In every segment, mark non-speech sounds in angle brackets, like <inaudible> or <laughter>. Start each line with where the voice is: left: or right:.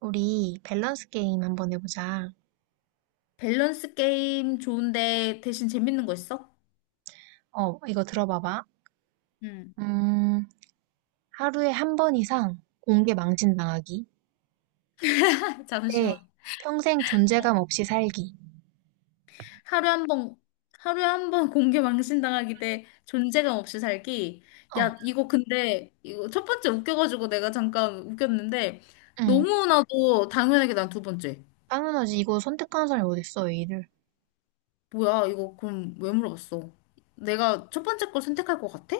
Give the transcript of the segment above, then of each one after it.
right: 우리 밸런스 게임 한번 해보자.
left: 밸런스 게임 좋은데 대신 재밌는 거 있어?
right: 어, 이거 들어봐봐.
left: 응.
right: 음, 하루에 한 번 이상 공개 망신당하기.
left: <laughs>
right: 대
left: 잠시만.
right: 평생
left: 어,
right: 존재감 없이 살기.
left: 하루에 한 번, <laughs> 공개 망신당하기 대 존재감 없이 살기.
right: 어,
left: 야, 이거 근데, 이거 첫 번째 웃겨가지고 내가 잠깐 웃겼는데,
right: 응.
left: 너무나도 당연하게 난 두 번째.
right: 당연하지. 이거 선택하는 사람이 어딨어, 이 일을.
left: 뭐야, 이거 그럼 왜 물어봤어? 내가 첫 번째 걸 선택할 것 같아?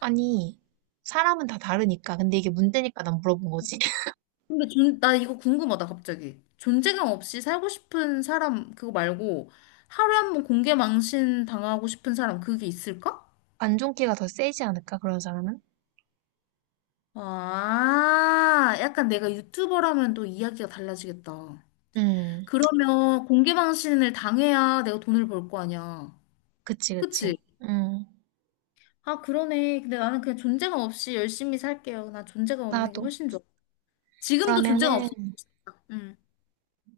right: 아니, 사람은 다 다르니까. 근데 이게 문제니까 난 물어본 거지. <laughs>
left: 근데 나 이거 궁금하다, 갑자기. 존재감 없이 살고 싶은 사람, 그거 말고, 하루에 한 번 공개 망신 당하고 싶은 사람, 그게 있을까?
right: 안 좋은 기가 더 세지 않을까, 그런 사람은?
left: 아, 약간 내가 유튜버라면 또 이야기가 달라지겠다.
right: 음,
left: 그러면 공개 망신을 당해야 내가 돈을 벌 거 아니야.
right: 그치, 그치.
left: 그치?
right: 음,
left: 아, 그러네. 근데 나는 그냥 존재감 없이 열심히 살게요. 나 존재감 없는 게
right: 나도.
left: 훨씬 좋아. 지금도 존재감
right: 그러면은,
left: 없으면 좋겠다.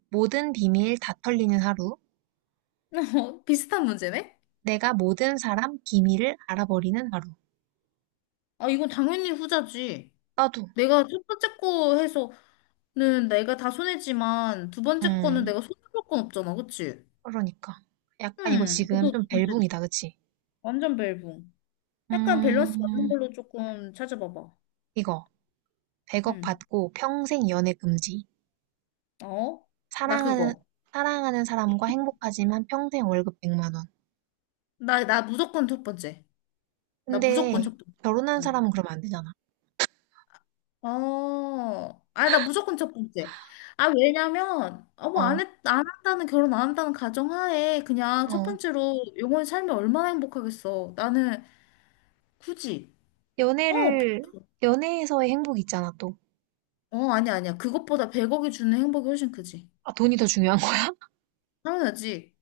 right: 모든 비밀 다 털리는 하루.
left: <laughs> 비슷한 문제네?
right: 내가 모든 사람 비밀을 알아버리는 하루.
left: 아, 이건 당연히 후자지.
right: 나도.
left: 내가 첫 번째 거 해서는 내가 다 손해지만 두 번째 거는
right: 음,
left: 내가 손해볼 건 없잖아, 그치?
right: 그러니까. 약간 이거
left: 응,
right: 지금
left: 너도
right: 좀
left: 돈
right: 벨붕이다,
left: 쓰지.
right: 그치?
left: 완전 벨붕. 약간 밸런스 맞는
right: 음,
left: 걸로 조금 찾아봐봐.
right: 이거. 100억
left: 응,
right: 받고 평생 연애 금지.
left: 어? 나
right: 사랑하는,
left: 그거.
right: 사랑하는 사람과 행복하지만 평생 월급 100만 원.
left: 나 무조건 첫 번째. 나 무조건
right: 근데
left: 첫 번째.
right: 결혼한
left: 어.
right: 사람은 그러면 안 되잖아.
left: 어, 아, 나 무조건 첫 번째. 아, 왜냐면, 어, 뭐,
right: 어,
left: 안 했, 안 한다는, 결혼 안 한다는 가정하에, 그냥 첫
right: 어.
left: 번째로 영원히 살면 얼마나 행복하겠어. 나는 굳이, 어,
right: 연애를, 연애에서의 행복이 있잖아, 또.
left: 어, 아니야, 아니야. 그것보다 100억이 주는 행복이 훨씬 크지.
right: 아, 돈이 더 중요한 거야.
left: 당연하지.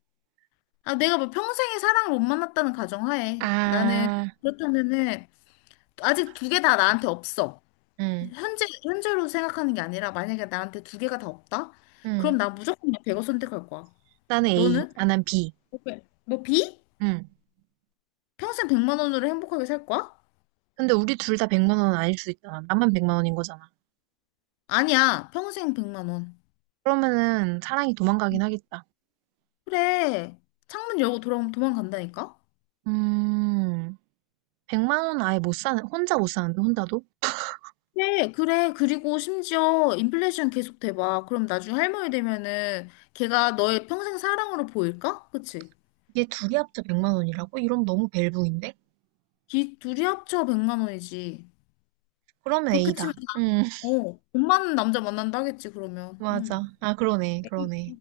left: 아, 내가 뭐 평생에 사랑을 못 만났다는 가정하에. 나는
right: 아,
left: 그렇다면은 아직 두 개 다 나한테 없어.
right: 응,
left: 현재로 생각하는 게 아니라 만약에 나한테 두 개가 다 없다? 그럼
right: 응.
left: 나 무조건 100억 선택할 거야.
right: 나는 A,
left: 너는?
right: 나는 B.
left: 왜? 너 비?
right: 응.
left: 평생 100만 원으로 행복하게 살 거야?
right: 근데 우리 둘 다 100만 원은 아닐 수 있잖아. 나만 100만 원인 거잖아.
left: 아니야. 평생 100만 원.
right: 그러면은 사랑이 도망가긴 하겠다.
left: 그래. 창문 열고 돌아오면 도망간다니까?
right: 음, 100만 원 아예 못 사는, 혼자 못 사는데, 혼자도?
left: 그래, 그래. 그리고 심지어 인플레이션 계속 돼봐. 그럼 나중에 할머니 되면은 걔가 너의 평생 사랑으로 보일까? 그치?
right: 이게 둘이 합쳐 100만 원이라고? 이러면 너무 벨붕인데?
left: 둘이 합쳐 100만 원이지.
right: 그러면
left: 그렇게
right: A다.
left: 치면,
right: <laughs>
left: 돈 많은 남자 만난다 하겠지, 그러면.
right: 맞아.
left: 응.
right: 아, 그러네, 그러네.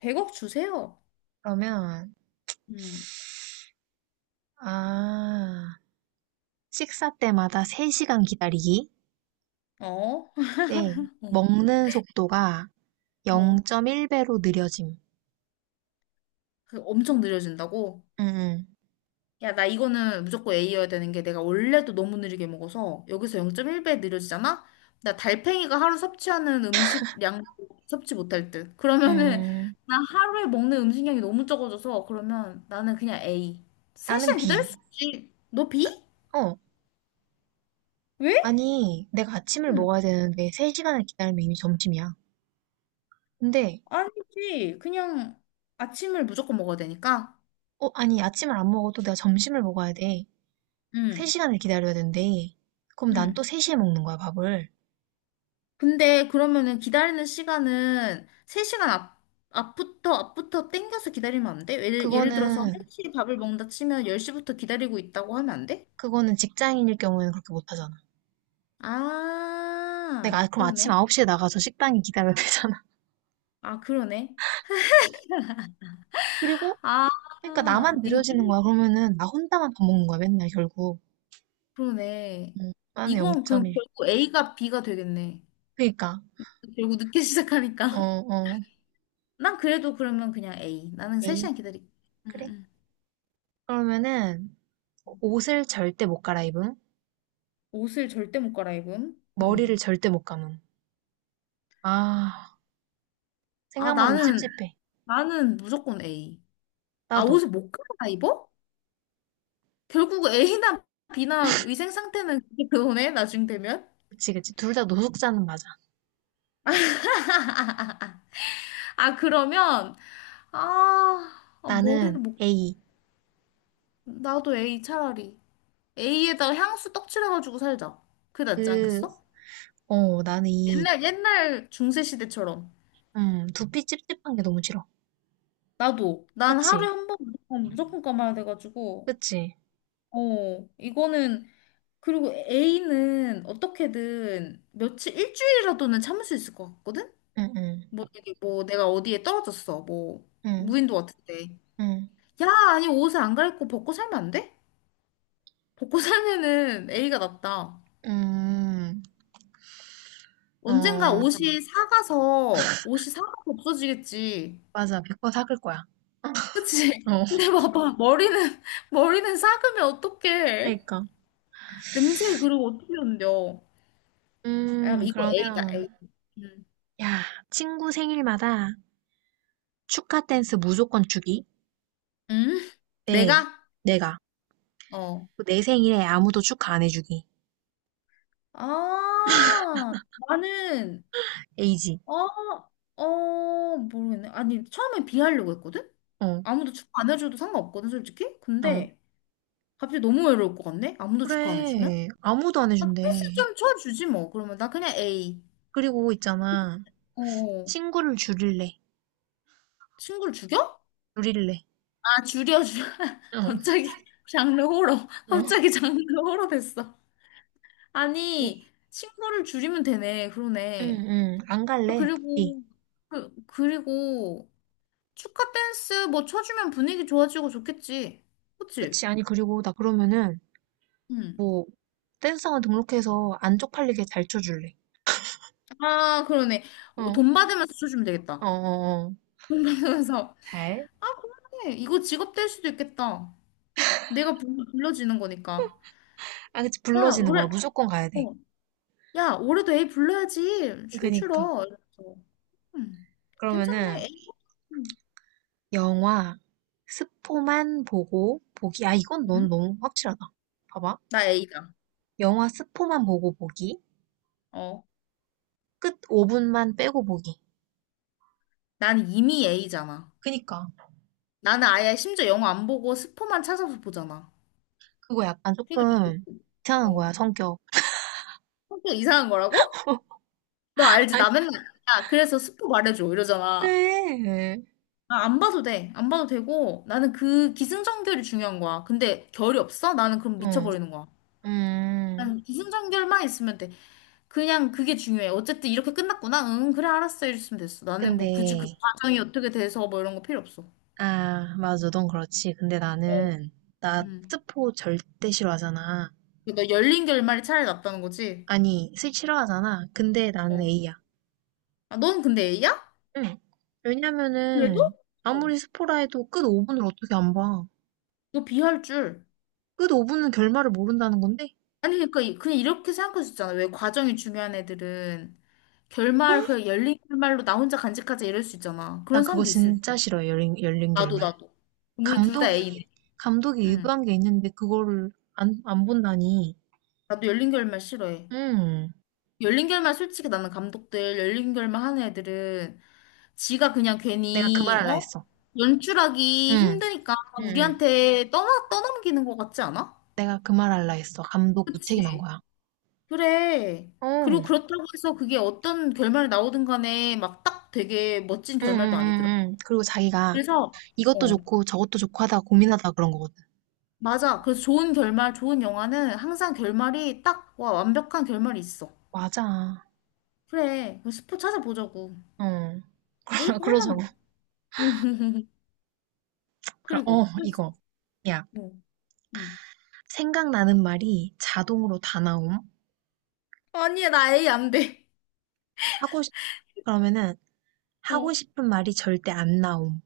left: 100억 주세요.
right: 그러면,
left: 응.
right: 아, 식사 때마다 3시간 기다리기?
left: 어? <laughs>
right: 네.
left: 어.
right: 먹는 속도가
left: 어.
right: 0.1배로 느려짐.
left: 그 엄청 느려진다고?
right: 음, 음,
left: 야, 나 이거는 무조건 A여야 되는 게 내가 원래도 너무 느리게 먹어서 여기서 0.1배 느려지잖아? 나 달팽이가 하루 섭취하는 음식량 섭취 못할 듯. 그러면은
right: 음.
left: 나 하루에 먹는 음식량이 너무 적어져서 그러면 나는 그냥 A.
right: 나는
left: 3시간
right: B.
left: 기다릴 수 있지. 너 B?
right: 어,
left: 왜?
right: 아니, 내가 아침을
left: 응.
right: 먹어야 되는데 3시간을 기다리면 이미 점심이야. 근데
left: 아니지. 그냥 아침을 무조건 먹어야 되니까.
right: 아니, 아침을 안 먹어도 내가 점심을 먹어야 돼.
left: 응.
right: 3시간을 기다려야 된대. 그럼 난
left: 응.
right: 또 3시에 먹는 거야, 밥을.
left: 근데 그러면은 기다리는 시간은 3시간 앞부터 땡겨서 기다리면 안 돼? 예를 들어서
right: 그거는,
left: 1시에 밥을 먹는다 치면 10시부터 기다리고 있다고 하면 안 돼?
right: 그거는 직장인일 경우에는 그렇게 못 하잖아. 내가
left: 아,
right: 그럼 아침
left: 그러네.
right: 9시에 나가서 식당에 기다려야 되잖아.
left: 아, 그러네.
right: <laughs> 그리고,
left: 아,
right: 그러니까 나만
left: 이거
right: 느려지는 거야.
left: 좀,
right: 그러면은 나 혼자만 밥 먹는 거야, 맨날 결국.
left: 그러네.
right: 응, 나는
left: 이건 그럼
right: 0.1.
left: 결국 A가 B가 되겠네.
right: 그니까,
left: 결국 늦게 <laughs>
right: 어,
left: 시작하니까.
right: 어,
left: 난 그래도 그러면 그냥 A. 나는
right: 에이,
left: 3시간 기다릴게. 응,
right: 그래.
left: 응.
right: 그러면은 옷을 절대 못 갈아입음.
left: 옷을 절대 못 갈아입음.
right: 머리를
left: 응.
right: 절대 못 감음. 아,
left: 아,
right: 생각만 해도 찝찝해.
left: 나는 무조건 A. 아,
right: 나도.
left: 옷을 못 갈아 입어? 결국 A나 B나 위생 상태는 그게 그거네, 나중 되면?
right: 그치, 그치. 둘 다 노숙자는 맞아.
left: 아, 그러면, 아, 아, 머리를
right: 나는
left: 못,
right: A.
left: 나도 A 차라리. A에다가 향수 떡칠해가지고 살자. 그게 낫지
right: 그,
left: 않겠어?
right: 어, 나는 이,
left: 옛날 중세 시대처럼.
right: 두피 찝찝한 게 너무 싫어.
left: 나도. 난
right: 그치?
left: 하루에 한 번 무조건, 무조건 감아야 돼가지고.
right: 그치?
left: 이거는, 그리고 A는 어떻게든 며칠, 일주일이라도는 참을 수 있을 것 같거든?
right: 응, 응,
left: 뭐, 이게 뭐 내가 어디에 떨어졌어. 뭐
right: 응,
left: 무인도 같은데.
right: 응,
left: 야, 아니 옷을 안 갈아입고 벗고 살면 안 돼? 벗고 <laughs> 살면은 A가 낫다.
right: 음,
left: 언젠가
right: 어,
left: 옷이 사가서 없어지겠지.
right: 맞아. 100번 삭을 거야.
left: 그치?
right: 어,
left: <laughs> 근데 봐봐 머리는 <laughs> 머리는 삭으면 어떡해?
right: 그러니까.
left: 냄새 그리고 어떻게 흔들려? 야, 이거 A다.
right: 그러면,
left: A. 음.
right: 야, 친구 생일마다 축하 댄스 무조건 주기.
left: 음?
right: 네,
left: 내가?
right: 내가.
left: 어.
right: 내 생일에 아무도 축하 안 해주기.
left: 아, 나는
right: A지.
left: 어, 모르겠네. 아니, 처음에 비하려고 했거든?
right: 어,
left: 아무도 축하 안 해줘도 상관없거든, 솔직히?
right: 어.
left: 근데 갑자기 너무 외로울 것 같네? 아무도 축하 안 해주면?
right: 그래, 아무도 안
left: 아,
right: 해준대.
left: 패스 좀 쳐주지, 뭐. 그러면 나 그냥 A.
right: 그리고 있잖아.
left: 어,
right: 친구를 줄일래.
left: 친구를 죽여?
right: 줄일래
left: 아, 줄여, 줄여. <laughs>
right: 어.
left: 갑자기 장르 호러. 갑자기 장르 호러 됐어.
right: 어.
left: 아니, 친구를 줄이면 되네.
right: 응,
left: 그러네.
right: 응. 안 갈래. 복
left: 그리고, 그리고 축하 댄스 뭐 쳐주면 분위기 좋아지고 좋겠지. 그치?
right: 그치. 아니, 그리고 나 그러면은,
left: 응.
right: 뭐, 댄스학원 등록해서 안 쪽팔리게 잘 쳐줄래.
left: 아, 그러네.
right: 어.
left: 돈 받으면서 쳐주면
right: 어,
left: 되겠다.
right: 어, 어.
left: 돈 받으면서.
right: 잘.
left: 아, 그러네. 이거 직업 될 수도 있겠다. 내가 불러지는 거니까.
right: 아, 그치.
left: 야,
right: 불러지는 거야.
left: 올해,
right: 무조건 가야 돼.
left: 어. 야, 올해도 A 불러야지.
right: 그니까.
left: 춤추러. 이러면서. 음. 괜찮네.
right: 그러면은,
left: A. 음.
right: 영화, 스포만 보고 보기. 아, 이건 넌
left: 음?
right: 너무 확실하다. 봐봐.
left: 나 A다.
right: 영화 스포만 보고 보기.
left: 어.
right: 끝 5분만 빼고 보기.
left: 난 이미 A잖아.
right: 그니까.
left: 나는 아예 심지어 영어 안 보고 스포만 찾아서 보잖아.
right: 그거 약간
left: 그러니까,
right: 조금 이상한
left: 어.
right: 거야, 성격.
left: 성격 이상한 거라고? 너 알지?
right: 아니,
left: 나 맨날. 야, 그래서 스포 말해줘. 이러잖아.
right: 그래.
left: 아, 안 봐도 돼. 안 봐도 되고, 나는 그 기승전결이 중요한 거야. 근데 결이 없어? 나는 그럼
right: 어,
left: 미쳐버리는 거야.
right: 음.
left: 난 기승전결만 있으면 돼. 그냥 그게 중요해. 어쨌든 이렇게 끝났구나. 응, 그래, 알았어. 이랬으면 됐어. 나는
right: 근데,
left: 뭐 굳이 그 과정이 어떻게 돼서 뭐 이런 거 필요 없어.
right: 아, 맞아. 넌 그렇지. 근데
left: 어.
right: 나
left: 음.
right: 스포 절대 싫어하잖아.
left: 너 열린 결말이 차라리 낫다는 거지?
right: 아니, 스 싫어하잖아. 근데 나는
left: 어.
right: A야.
left: 아, 넌 근데 A야?
right: 응.
left: 그래도?
right: 왜냐면은,
left: 어.
right: 아무리 스포라 해도 끝 5분을 어떻게 안 봐.
left: 너 B 할 줄.
right: 끝 5분은 결말을 모른다는 건데?
left: 아니, 그러니까 그냥 이렇게 생각할 수 있잖아. 왜 과정이 중요한 애들은. 결말, 그냥 열린 결말로 나 혼자 간직하자 이럴 수 있잖아. 그런
right: 나 그거
left: 사람도 있을
right: 진짜 싫어해. 열린
left: 나도,
right: 결말.
left: 나도. 우리 둘 다
right: 감독이,
left: A네.
right: 감독이
left: 응.
right: 의도한 게 있는데, 그거를 안 본다니.
left: 나도 열린 결말 싫어해.
right: 음.
left: 열린 결말 솔직히 나는 감독들 열린 결말 하는 애들은 지가 그냥
right: 내가 그
left: 괜히
right: 말 할라
left: 어?
right: 했어.
left: 연출하기
right: 응.
left: 힘드니까
right: 응,
left: 우리한테 떠나 떠넘기는 것 같지 않아?
right: 내가 그 말 할라 했어. 감독 무책임한
left: 그치?
right: 거야.
left: 그래.
right: 응.
left: 그리고
right: 어,
left: 그렇다고 해서 그게 어떤 결말이 나오든 간에 막 딱 되게 멋진
right: 응,
left: 결말도
right: 응, 응,
left: 아니더라.
right: 응. 그리고 자기가
left: 그래서 어.
right: 이것도 좋고 저것도 좋고 하다가 고민하다가 그런 거거든.
left: 맞아. 그래서 좋은 결말, 좋은 영화는 항상 결말이 딱 와, 완벽한 결말이 있어.
right: 맞아.
left: 그래, 그 스포 찾아보자고.
right: 어,
left: A가
right: <laughs> 그러자고.
left: 헐란데. <laughs>
right: 그럼,
left: 그리고, 또래 어.
right: 이거. 야,
left: 뭐, 응.
right: 생각나는 말이 자동으로 다 나옴.
left: 아니야, 나 A 안 돼.
right: 하고 싶, 그러면은 하고
left: 어.
right: 싶은 말이 절대 안 나옴.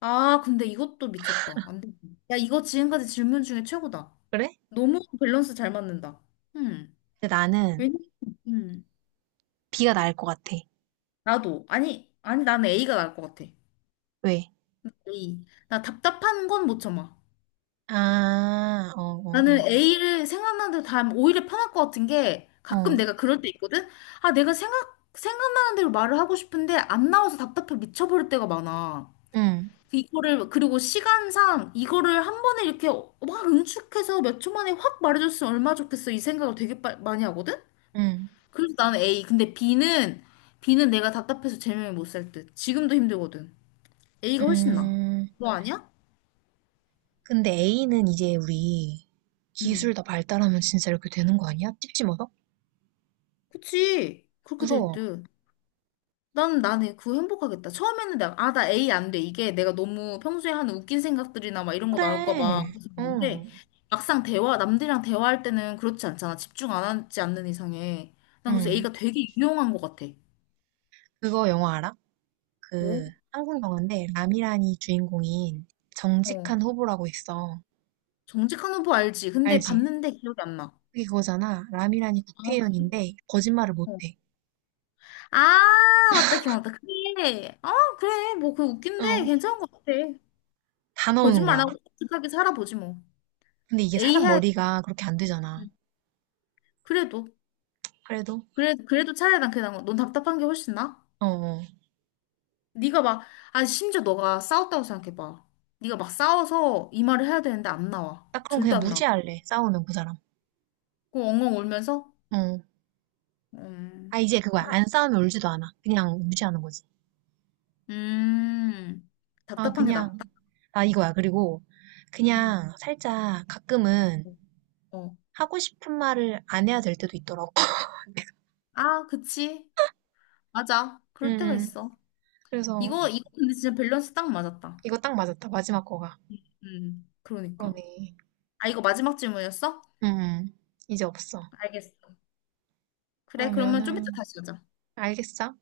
left: 아, 근데 이것도 미쳤다. 안 돼. 야, 이거 지금까지 질문 중에 최고다.
right: 그래?
left: 너무 밸런스 잘 맞는다. 음.
right: 근데 나는
left: 왜냐? 음.
right: B가 나을 것 같아.
left: 나도. 아니, 아니, 나는 A가 나을 것 같아.
right: 왜?
left: A. 나 답답한 건 못 참아.
right: 아, 어, 어,
left: 나는 A를 생각나는 대로 다 하면 오히려 편할 것 같은 게
right: 어.
left: 가끔
right: 어,
left: 내가 그럴 때 있거든? 아, 내가 생각나는 대로 말을 하고 싶은데 안 나와서 답답해 미쳐버릴 때가 많아.
right: 응,
left: 이거를, 그리고 시간상 이거를 한 번에 이렇게 막 응축해서 몇 초 만에 확 말해줬으면 얼마나 좋겠어. 이 생각을 되게 많이 하거든?
right: 응,
left: 그래서 나는 A. 근데 B는 내가 답답해서 제명이 못 살 듯. 지금도 힘들거든. A가 훨씬 나아.
right: 음.
left: 너 아니야?
right: 근데 A는 이제 우리
left: 응.
right: 기술 다 발달하면 진짜 이렇게 되는 거 아니야? 찝찝어서
left: 그치. 그렇게 될
right: 무서워.
left: 듯. 나는 그거 행복하겠다. 처음에는 내가 아 나 A 안 돼. 이게 내가 너무 평소에 하는 웃긴 생각들이나 막 이런 거 나올까 봐
right: 그래.
left: 그래서 그런데
right: 응,
left: 막상 대화 남들이랑 대화할 때는 그렇지 않잖아. 집중 안 하지 않는 이상에 난 그래서
right: 응.
left: A가 되게 유용한 것 같아.
right: 그거 영화 알아? 그
left: 뭐?
right: 한국 영화인데 라미란이 주인공인 정직한
left: 어
right: 후보라고 있어.
left: 정직한 후보 알지? 근데
right: 알지?
left: 봤는데 기억이 안 나.
right: 그게 그거잖아. 라미란이
left: 아 그래?
right: 국회의원인데 거짓말을
left: 어.
right: 못해.
left: 아 맞다 기억났다. 그래. 아 그래 뭐 그거 웃긴데
right: 응.
left: 괜찮은 것 같아.
right: 다 나오는
left: 거짓말 안
right: 거야.
left: 하고 솔직하게 살아보지 뭐.
right: 근데 이게
left: A
right: 사람
left: 해야
right: 머리가 그렇게 안 되잖아.
left: 그래도.
right: 그래도
left: 그래, 그래도 차라리 난 그냥 넌 답답한 게 훨씬 나아.
right: 어, 어.
left: 네가 막, 아 심지어 너가 싸웠다고 생각해봐. 네가 막 싸워서 이 말을 해야 되는데 안 나와.
right: 나 그럼
left: 절대
right: 그냥
left: 안 나와.
right: 무시할래. 싸우면 그 사람.
left: 그 엉엉 울면서
right: 응.
left: 음,
right: 아, 이제 그거야.
left: 네.
right: 안 싸우면 울지도 않아. 그냥 무시하는 거지.
left: 음,
right: 아,
left: 답답한 게
right: 그냥,
left: 낫다.
right: 아, 이거야. 그리고
left: 음,
right: 그냥 살짝 가끔은
left: 어, 어.
right: 하고 싶은 말을 안 해야 될 때도 있더라고. <laughs>
left: 아, 그치, 맞아. 그럴 때가
right: 음,
left: 있어.
right: 그래서
left: 이거 근데 진짜 밸런스 딱 맞았다.
right: 이거 딱 맞았다. 마지막 거가.
left: 그러니까.
right: 그러네.
left: 아 이거 마지막 질문이었어?
right: 음, 이제 없어.
left: 알겠어. 그래, 그러면 좀 이따
right: 그러면은,
left: 다시 하자.
right: 알겠어?